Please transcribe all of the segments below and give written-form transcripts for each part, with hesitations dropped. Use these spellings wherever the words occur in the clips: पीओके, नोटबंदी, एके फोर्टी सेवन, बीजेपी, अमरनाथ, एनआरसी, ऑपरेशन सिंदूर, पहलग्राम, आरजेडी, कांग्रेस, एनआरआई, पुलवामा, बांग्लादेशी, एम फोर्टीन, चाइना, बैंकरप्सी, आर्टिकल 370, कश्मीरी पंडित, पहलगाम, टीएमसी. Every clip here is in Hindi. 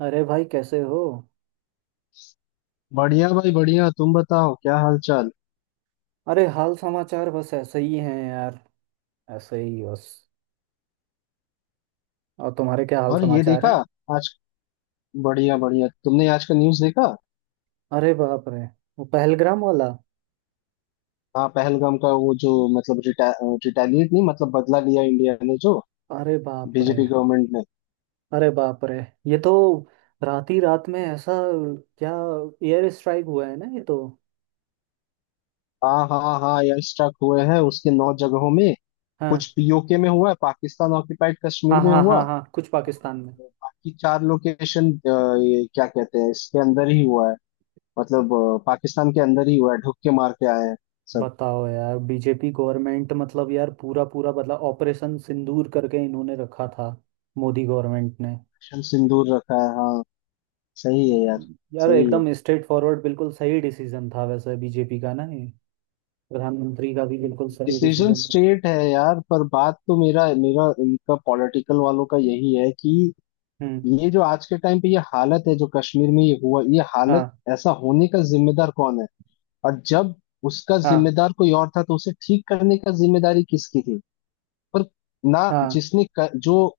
अरे भाई कैसे हो। बढ़िया भाई बढ़िया। तुम बताओ, क्या हाल चाल? अरे हाल समाचार बस ऐसे ही हैं यार। ऐसे ही बस। और तुम्हारे क्या हाल और ये समाचार देखा हैं? आज। बढ़िया बढ़िया, तुमने आज का न्यूज़ देखा? अरे बाप रे, वो पहलग्राम वाला। हाँ, पहलगाम का वो जो मतलब रिटेलिएट नहीं, मतलब बदला लिया इंडिया ने, जो अरे बाप रे। बीजेपी गवर्नमेंट ने। अरे बाप रे, ये तो रात ही रात में ऐसा क्या एयर स्ट्राइक हुआ है ना, ये तो। हाँ हाँ हाँ, एयर स्ट्राइक हुए हैं उसके नौ जगहों में। कुछ हाँ, पीओके में हुआ है, पाकिस्तान ऑक्यूपाइड कश्मीर हाँ, में हाँ, हुआ। हाँ, हाँ, कुछ पाकिस्तान में। बाकी चार लोकेशन, ये क्या कहते हैं, इसके अंदर ही हुआ है। मतलब पाकिस्तान के अंदर ही हुआ है, ढुक के मार के आए हैं सब। बताओ यार, बीजेपी गवर्नमेंट मतलब यार, पूरा पूरा बदला ऑपरेशन सिंदूर करके इन्होंने रखा था, मोदी गवर्नमेंट ने। मिशन सिंदूर रखा है, हाँ। सही है यार। यार सही है। एकदम स्ट्रेट फॉरवर्ड बिल्कुल सही डिसीजन था वैसे बीजेपी का ना, ये प्रधानमंत्री का भी बिल्कुल सही डिसीजन डिसीजन था। स्ट्रेट है यार, पर बात तो मेरा मेरा इनका पॉलिटिकल वालों का यही है कि हम्म। ये जो आज के टाइम पे ये हालत है, जो कश्मीर में ये हुआ, ये हालत हाँ, ऐसा होने का जिम्मेदार कौन है? और जब उसका हाँ, जिम्मेदार कोई और था, तो उसे ठीक करने का जिम्मेदारी किसकी थी? पर ना, हाँ, जिसने क, जो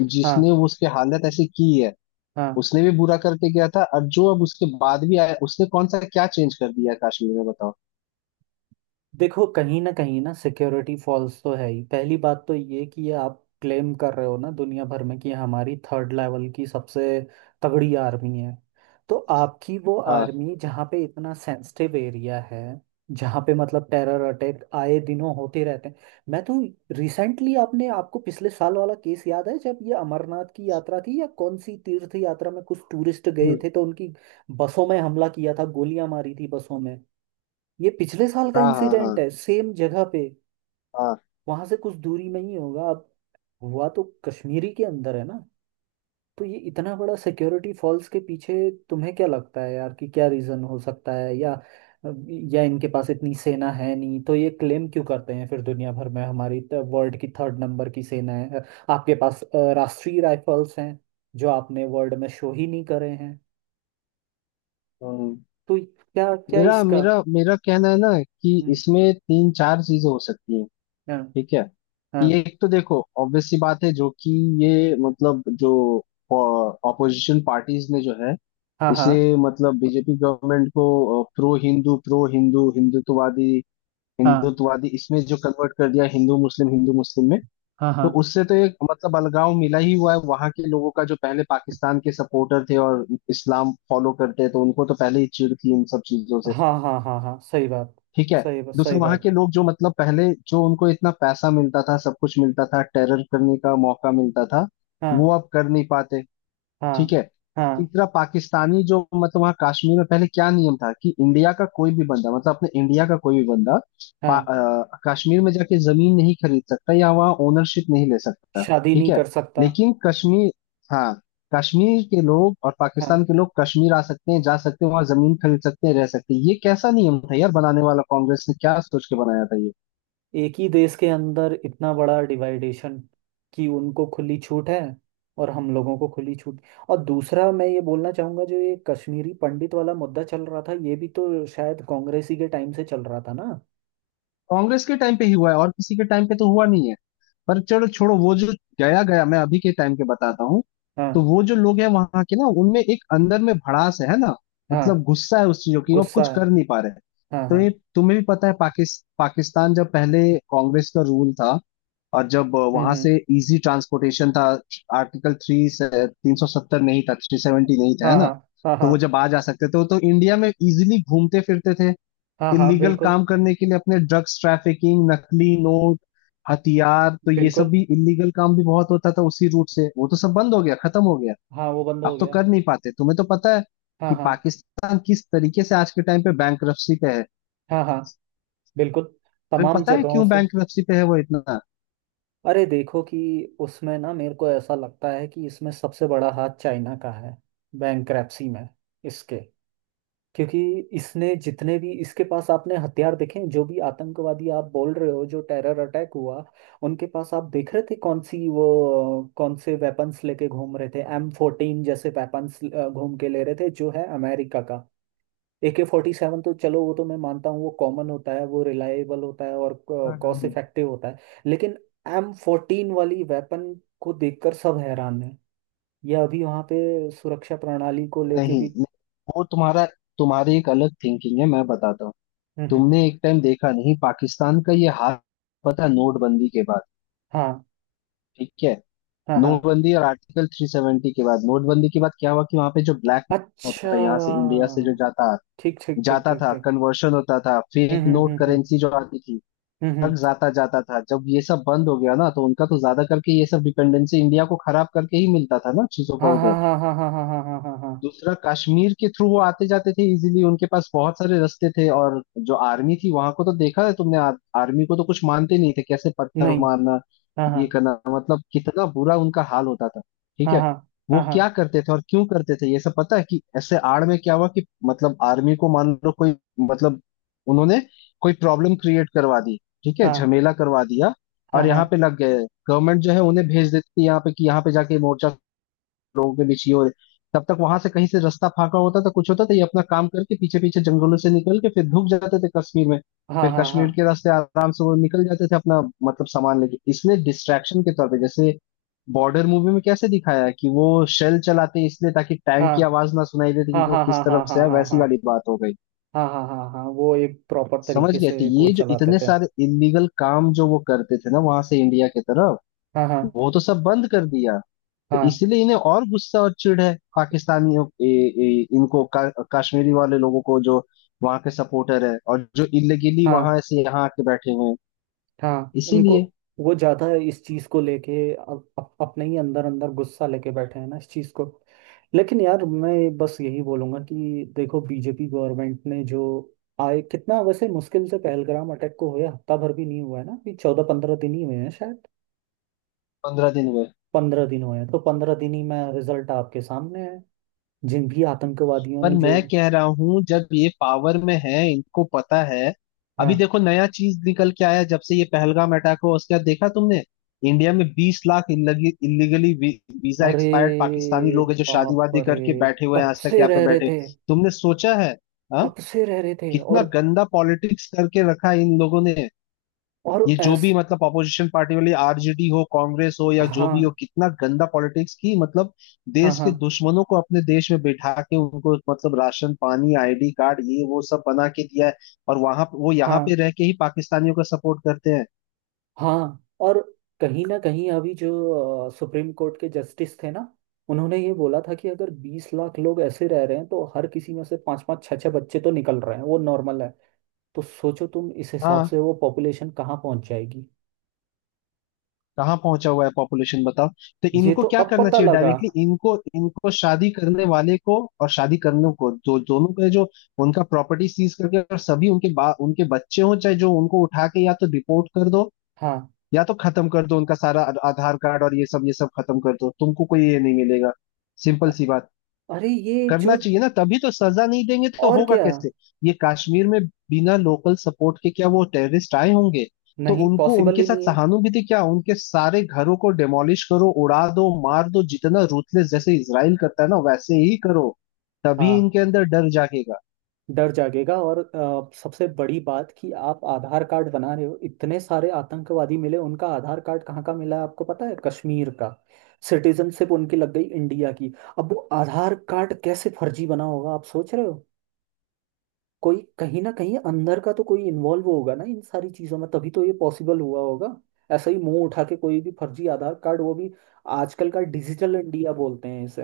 जिसने हाँ, उसके हालत ऐसी की है हाँ। उसने भी बुरा करके गया था, और जो अब उसके बाद भी आया उसने कौन सा क्या चेंज कर दिया है कश्मीर में, बताओ। देखो, कहीं ना सिक्योरिटी फॉल्स तो है ही। पहली बात तो ये कि ये आप क्लेम कर रहे हो ना दुनिया भर में कि हमारी थर्ड लेवल की सबसे तगड़ी आर्मी है। तो आपकी वो हाँ। आर्मी, जहाँ पे इतना सेंसिटिव एरिया है, जहाँ पे मतलब टेरर अटैक आए दिनों होते रहते हैं। मैं तो रिसेंटली, आपने आपको पिछले साल वाला केस याद है, जब ये अमरनाथ की यात्रा थी या कौन सी तीर्थ यात्रा में कुछ टूरिस्ट गए हम्म। थे तो उनकी बसों में हमला किया था, गोलियां मारी थी बसों में। ये पिछले साल का हाँ हाँ हाँ इंसिडेंट है, सेम जगह पे। हाँ। वहां से कुछ दूरी में ही होगा। अब हुआ तो कश्मीरी के अंदर है ना। तो ये इतना बड़ा सिक्योरिटी फॉल्स के पीछे तुम्हें क्या लगता है यार, कि क्या रीजन हो सकता है, या इनके पास इतनी सेना है नहीं, तो ये क्लेम क्यों करते हैं फिर दुनिया भर में हमारी वर्ल्ड की थर्ड नंबर की सेना है। आपके पास राष्ट्रीय राइफल्स हैं, जो आपने वर्ल्ड में शो ही नहीं करे हैं। हम्म। तो क्या क्या मेरा इसका? मेरा मेरा कहना है ना कि हम्म, इसमें तीन चार चीजें हो सकती हैं। हाँ, ठीक है। हाँ, कि एक तो देखो ऑब्वियस सी बात है, जो कि ये मतलब जो ऑपोजिशन पार्टीज ने जो है हाँ, हाँ, इसे मतलब बीजेपी गवर्नमेंट को प्रो हिंदू हिंदुत्ववादी हाँ, हिंदुत्ववादी इसमें जो कन्वर्ट कर दिया, हिंदू मुस्लिम में। हाँ, तो हाँ, उससे तो एक मतलब अलगाव मिला ही हुआ है वहां के लोगों का, जो पहले पाकिस्तान के सपोर्टर थे और इस्लाम फॉलो करते हैं, तो उनको तो पहले ही चिढ़ थी इन सब चीजों से। हाँ, हाँ, हाँ, हाँ, सही बात, ठीक है। सही बात, दूसरा, सही वहां के बात। लोग जो मतलब पहले जो उनको इतना पैसा मिलता था, सब कुछ मिलता था, टेरर करने का मौका मिलता था, हाँ, वो अब कर नहीं पाते। ठीक हाँ, है। हाँ, तीसरा, पाकिस्तानी जो मतलब वहाँ कश्मीर में पहले क्या नियम था कि इंडिया का कोई भी बंदा, मतलब अपने इंडिया का कोई भी बंदा हाँ, कश्मीर में जाके जमीन नहीं खरीद सकता या वहाँ ओनरशिप नहीं ले सकता। शादी ठीक नहीं है। कर सकता। लेकिन कश्मीर। हाँ। कश्मीर के लोग और हाँ, पाकिस्तान के लोग कश्मीर आ सकते हैं, जा सकते हैं, वहाँ जमीन खरीद सकते हैं, रह सकते हैं। ये कैसा नियम था यार बनाने वाला, कांग्रेस ने क्या सोच के बनाया था ये? एक ही देश के अंदर इतना बड़ा डिवाइडेशन, कि उनको खुली छूट है, और हम लोगों को खुली छूट। और दूसरा मैं ये बोलना चाहूंगा, जो ये कश्मीरी पंडित वाला मुद्दा चल रहा था, ये भी तो शायद कांग्रेस ही के टाइम से चल रहा था ना। कांग्रेस के टाइम पे ही हुआ है, और किसी के टाइम पे तो हुआ नहीं है। पर चलो छोड़ो, वो जो गया गया। मैं अभी के टाइम के बताता हूँ। तो हाँ, वो जो लोग हैं वहां के ना, उनमें एक अंदर में भड़ास है ना? हाँ, मतलब गुस्सा है उस चीजों की, वो अब गुस्सा कुछ है। कर नहीं पा रहे। हाँ, तो हाँ। ये तुम्हें भी पता है, पाकिस्तान जब पहले कांग्रेस का रूल था, और जब हम्म, वहां हम्म, से इजी ट्रांसपोर्टेशन था, आर्टिकल थ्री, 370 नहीं था, थ्री सेवेंटी नहीं था, है हाँ, ना? हाँ, हाँ, तो हाँ, वो जब आ जा सकते थे तो इंडिया में इजीली घूमते फिरते थे हाँ, हाँ, इलीगल बिल्कुल, काम करने के लिए, अपने ड्रग्स ट्रैफिकिंग नकली नोट हथियार, तो ये सब बिल्कुल। भी इलीगल काम भी बहुत होता था उसी रूट से। वो तो सब बंद हो गया, खत्म हो गया। हाँ, वो बंद हो अब तो गया। कर नहीं पाते। तुम्हें तो पता है हाँ, कि हाँ, पाकिस्तान किस तरीके से आज के टाइम पे बैंकरप्सी पे है। हाँ, हाँ, बिल्कुल। तुम्हें तमाम पता है जगहों क्यों से। बैंकरप्सी पे है वो इतना? अरे देखो कि उसमें ना मेरे को ऐसा लगता है कि इसमें सबसे बड़ा हाथ चाइना का है, बैंकरप्सी में इसके। क्योंकि इसने जितने भी, इसके पास आपने हथियार देखे हैं, जो भी आतंकवादी आप बोल रहे हो, जो टेरर अटैक हुआ, उनके पास आप देख रहे थे कौन सी वो कौन से वेपन्स लेके घूम रहे थे, M14 जैसे वेपन्स घूम के ले रहे थे जो है अमेरिका का। AK-47 तो चलो वो तो मैं मानता हूँ, वो कॉमन होता है, वो रिलायबल होता है, और हम्म हम्म, कॉस्ट हम्म। इफेक्टिव होता है। लेकिन M14 वाली वेपन को देखकर सब हैरान है। यह अभी वहाँ पे सुरक्षा प्रणाली को लेके नहीं भी। नहीं, वो तुम्हारा तुम्हारी एक अलग थिंकिंग है, मैं बताता हूँ। हम्म, तुमने एक टाइम देखा नहीं पाकिस्तान का ये हाल? पता है, नोटबंदी के बाद। हाँ, ठीक है। हाँ, हाँ, नोटबंदी और आर्टिकल 370 के बाद, नोटबंदी के बाद क्या हुआ कि वहां पे जो ब्लैक होता अच्छा, था यहाँ से इंडिया से, जो जाता ठीक, ठीक, ठीक, जाता ठीक, था, ठीक। कन्वर्शन होता था, हम्म, फेक हम्म, नोट हम्म, हम्म, करेंसी जो आती थी हम्म, तक हम्म, जाता जाता था, जब ये सब बंद हो गया ना, तो उनका तो ज्यादा करके ये सब डिपेंडेंसी इंडिया को खराब करके ही मिलता था ना चीजों का हाँ, हाँ, उधर। हाँ, हाँ, हाँ, हाँ, हाँ, हाँ, हाँ, हाँ, दूसरा, कश्मीर के थ्रू वो आते जाते थे इजीली, उनके पास बहुत सारे रास्ते थे। और जो आर्मी थी वहां को तो देखा है तुमने, आर्मी को तो कुछ मानते नहीं थे, कैसे पत्थर नहीं, मारना हाँ, हाँ, ये करना, मतलब कितना बुरा उनका हाल होता था। ठीक हाँ, है। हाँ, वो हाँ, क्या करते थे और क्यों करते थे ये सब पता है कि ऐसे आड़ में क्या हुआ कि मतलब आर्मी को मान लो कोई मतलब उन्होंने कोई प्रॉब्लम क्रिएट करवा दी, ठीक है, हाँ, झमेला करवा दिया, हाँ, और हाँ, यहाँ पे लग गए, गवर्नमेंट जो है उन्हें भेज देती थी यहाँ पे कि यहाँ पे जाके मोर्चा लोगों के बीच ये हो रही, तब तक वहां से कहीं से रास्ता फाका होता था, कुछ होता था, ये अपना काम करके पीछे पीछे जंगलों से निकल के फिर धूप जाते थे कश्मीर में। हाँ, फिर हाँ, हाँ, कश्मीर के रास्ते आराम से वो निकल जाते थे अपना मतलब सामान लेके। इसलिए डिस्ट्रैक्शन के तौर पे, जैसे बॉर्डर मूवी में कैसे दिखाया है कि वो शेल चलाते हैं इसलिए ताकि टैंक की आवाज ना सुनाई देती हाँ, कि वो हाँ, किस हाँ, हाँ, तरफ हाँ, से हाँ, हाँ, है, हाँ, हाँ, हाँ, वैसी वाली हाँ, बात हो गई। हाँ, हाँ, हाँ, हाँ, वो एक प्रॉपर समझ तरीके गए? तो से एक वो ये जो चलाते इतने थे। सारे इलीगल काम जो वो करते थे ना वहां से इंडिया की तरफ, हाँ, हाँ, वो तो सब बंद कर दिया। तो हाँ, इसीलिए इन्हें और गुस्सा और चिढ़ है पाकिस्तानियों, ए, ए, इनको का, कश्मीरी वाले लोगों को जो वहां के सपोर्टर है और जो इलीगली हाँ, वहां से यहाँ आके बैठे हुए हैं। हाँ, उनको इसीलिए। वो ज्यादा इस चीज को लेके, अब अपने ही अंदर अंदर गुस्सा लेके बैठे हैं ना इस चीज को। लेकिन यार मैं बस यही बोलूंगा कि देखो बीजेपी गवर्नमेंट ने जो आए, कितना वैसे मुश्किल से, पहलगाम अटैक को हुए हफ्ता भर भी नहीं हुआ है ना, अभी 14-15 दिन ही हुए हैं शायद। 15 दिन हुए। 15 दिन हुए हैं, तो 15 दिन ही में रिजल्ट आपके सामने है। जिन भी आतंकवादियों पर ने जो, मैं कह रहा हूँ, जब ये पावर में है, इनको पता है। हाँ, अभी देखो नया चीज निकल के आया, जब से ये पहलगाम अटैक हुआ, उसके बाद देखा तुमने, इंडिया में 20 लाख इलीगली वीजा अरे एक्सपायर्ड पाकिस्तानी लोग है जो शादी बाप वादी रे, करके बैठे हुए हैं, कब आज तक से यहाँ पे रह रहे बैठे। थे, तुमने सोचा है? आ? कब से रह रहे थे? कितना और गंदा पॉलिटिक्स करके रखा है इन लोगों ने। और ये जो ऐस भी मतलब अपोजिशन पार्टी वाली आरजेडी हो, कांग्रेस हो, या जो भी हो, हाँ, कितना गंदा पॉलिटिक्स की, मतलब हाँ, देश के हाँ, दुश्मनों को अपने देश में बैठा के उनको मतलब राशन पानी आईडी कार्ड ये वो सब बना के दिया है, और वहां वो यहाँ पे हाँ, रह के ही पाकिस्तानियों का सपोर्ट करते हैं। हाँ, और कहीं ना कहीं अभी जो सुप्रीम कोर्ट के जस्टिस थे ना, उन्होंने ये बोला था कि अगर 20 लाख लोग ऐसे रह रहे हैं तो हर किसी में से पांच पांच छह छह बच्चे तो निकल रहे हैं, वो नॉर्मल है। तो सोचो तुम, इस हिसाब हाँ। से वो पॉपुलेशन कहाँ पहुंच जाएगी? कहाँ पहुंचा हुआ है पॉपुलेशन, बताओ। तो ये इनको तो क्या अब करना पता चाहिए? लगा। डायरेक्टली इनको इनको शादी करने वाले को और शादी करने को जो दोनों का जो उनका प्रॉपर्टी सीज करके, और सभी उनके बा, उनके बच्चे हों चाहे जो, उनको उठा के या तो डिपोर्ट कर दो, हाँ। या तो खत्म कर दो उनका सारा। आधार कार्ड और ये सब, ये सब खत्म कर दो, तुमको कोई ये नहीं मिलेगा। सिंपल सी बात। अरे ये करना जो? चाहिए ना, तभी, तो सजा नहीं देंगे तो और होगा क्या। कैसे? ये कश्मीर में बिना लोकल सपोर्ट के क्या वो टेररिस्ट आए होंगे? तो नहीं, उनको पॉसिबल उनके ही साथ नहीं। सहानुभूति क्या, उनके सारे घरों को डेमोलिश करो, उड़ा दो, मार दो, जितना रूथलेस जैसे इसराइल करता है ना, वैसे ही करो। तभी हाँ, इनके अंदर डर जागेगा। डर जागेगा, और सबसे बड़ी बात, कि आप आधार कार्ड बना रहे हो, इतने सारे आतंकवादी मिले, उनका आधार कार्ड कहाँ का मिला है आपको पता है? कश्मीर का। सिटीजनशिप उनकी लग गई इंडिया की। अब वो आधार कार्ड कैसे फर्जी बना होगा, आप सोच रहे हो। कोई कहीं ना कहीं अंदर का तो कोई इन्वॉल्व होगा ना इन सारी चीजों में, तभी तो ये पॉसिबल हुआ होगा। ऐसा ही मुंह उठा के कोई भी फर्जी आधार कार्ड, वो भी आजकल का डिजिटल इंडिया बोलते हैं इसे।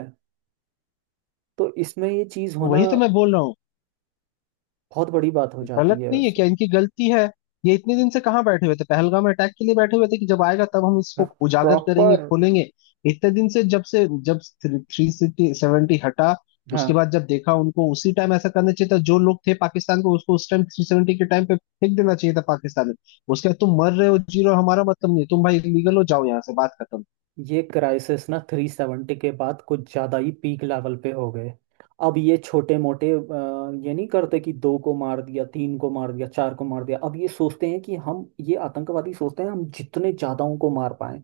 तो इसमें ये चीज तो होना वही तो मैं बोल रहा हूँ। बहुत बड़ी बात हो जाती गलत है। नहीं है क्या? इनकी गलती है। ये इतने दिन से कहाँ बैठे हुए थे? पहलगाम अटैक के लिए बैठे हुए थे कि जब आएगा तब हम हाँ, इसको उजागर करेंगे, प्रॉपर। खोलेंगे? इतने दिन से, जब से, जब 370 हटा हाँ, उसके बाद जब देखा उनको, उसी टाइम ऐसा करना चाहिए था। जो लोग थे पाकिस्तान को, उसको उस टाइम 370 के टाइम पे फेंक देना चाहिए था पाकिस्तान में। उसके बाद तुम मर रहे हो जी रहे हो हमारा मतलब नहीं, तुम भाई इलीगल हो जाओ यहाँ से, बात खत्म। ये क्राइसिस ना 370 के बाद कुछ ज़्यादा ही पीक लेवल पे हो गए। अब ये छोटे मोटे ये नहीं करते कि दो को मार दिया, तीन को मार दिया, चार को मार दिया, अब ये सोचते हैं कि हम, ये आतंकवादी सोचते हैं, हम जितने ज़्यादाओं को मार पाएं।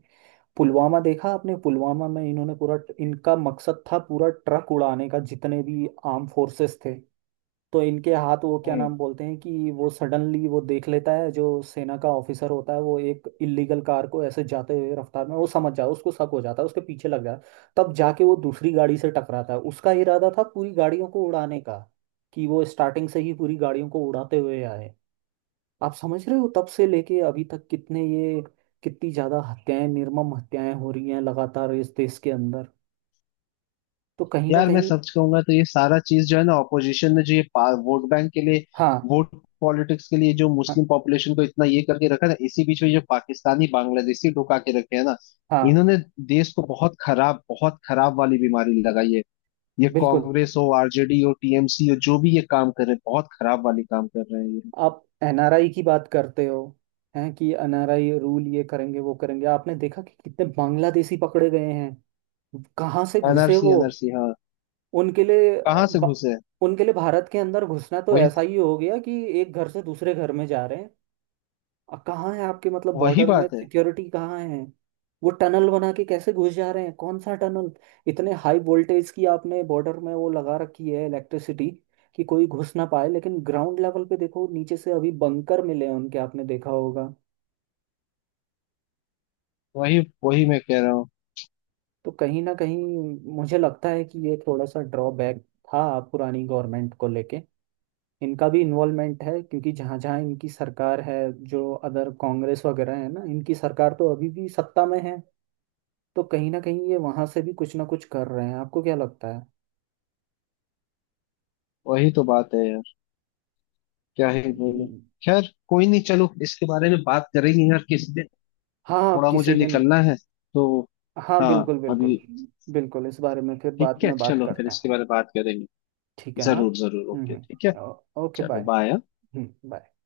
पुलवामा देखा आपने? पुलवामा में इन्होंने पूरा, इनका मकसद था पूरा ट्रक उड़ाने का, जितने भी आर्म फोर्सेस थे। तो इनके हाथ वो क्या हम्म। नाम बोलते हैं, कि वो सडनली वो देख लेता है, जो सेना का ऑफिसर होता है, वो एक इल्लीगल कार को ऐसे जाते हुए रफ्तार में वो समझ जाता है, उसको शक हो जाता है, उसके पीछे लग जाता है, तब जाके वो दूसरी गाड़ी से टकराता है। उसका इरादा था पूरी गाड़ियों को उड़ाने का, कि वो स्टार्टिंग से ही पूरी गाड़ियों को उड़ाते हुए आए। आप समझ रहे हो, तब से लेके अभी तक कितने ये, कितनी ज्यादा हत्याएं, निर्मम हत्याएं हो रही हैं लगातार इस देश के अंदर। तो कहीं ना यार मैं कहीं। सच कहूंगा तो ये सारा चीज जो है ना, ऑपोजिशन ने जो ये वोट बैंक के लिए, हाँ, वोट पॉलिटिक्स के लिए, जो हाँ, मुस्लिम पॉपुलेशन को इतना ये करके रखा ना, इसी बीच में जो पाकिस्तानी बांग्लादेशी ढुका के रखे हैं ना, हाँ, इन्होंने देश को बहुत खराब, बहुत खराब वाली बीमारी लगाई है। ये बिल्कुल। कांग्रेस हो, आरजेडी हो, टीएमसी हो, जो भी ये काम कर रहे हैं, बहुत खराब वाली काम कर रहे हैं ये। आप एनआरआई की बात करते हो, हैं कि एनआरआई रूल ये करेंगे वो करेंगे, आपने देखा कि कितने बांग्लादेशी पकड़े गए हैं, कहाँ से घुसे एनआरसी वो? एनआरसी हाँ। उनके लिए अ, कहाँ से ब- घुसे? उनके लिए भारत के अंदर घुसना तो वही। ऐसा ही हो गया कि एक घर से दूसरे घर में जा रहे। कहाँ है आपके मतलब वही बॉर्डर में बात है। सिक्योरिटी, कहाँ है? वो टनल बना के कैसे घुस जा रहे हैं, कौन सा टनल? इतने हाई वोल्टेज की आपने बॉर्डर में वो लगा रखी है इलेक्ट्रिसिटी, कि कोई घुस ना पाए, लेकिन ग्राउंड लेवल पे देखो, नीचे से अभी बंकर मिले हैं उनके, आपने देखा होगा। वही। वही मैं कह रहा हूँ। तो कहीं ना कहीं मुझे लगता है कि ये थोड़ा सा ड्रॉबैक था पुरानी गवर्नमेंट को लेके, इनका भी इन्वॉल्वमेंट है क्योंकि जहाँ जहाँ इनकी सरकार है, जो अदर कांग्रेस वगैरह है ना, इनकी सरकार तो अभी भी सत्ता में है, तो कहीं ना कहीं ये वहां से भी कुछ ना कुछ कर रहे हैं, आपको क्या लगता है? वही तो बात है। क्या ही बोलूं? हम्म। खैर कोई नहीं, चलो इसके बारे में बात करेंगे यार किसी दिन। हाँ, आप थोड़ा मुझे किसी दिन। निकलना है, तो। हाँ हाँ बिल्कुल, अभी। बिल्कुल। बिल्कुल, इस बारे में फिर बाद ठीक है, में बात चलो फिर करते हैं। इसके बारे में बात करेंगे। ठीक है, हाँ। जरूर जरूर, हम्म, ओके, ठीक है। हम्म, ओके, चलो बाय। बाय। Hmm, bye.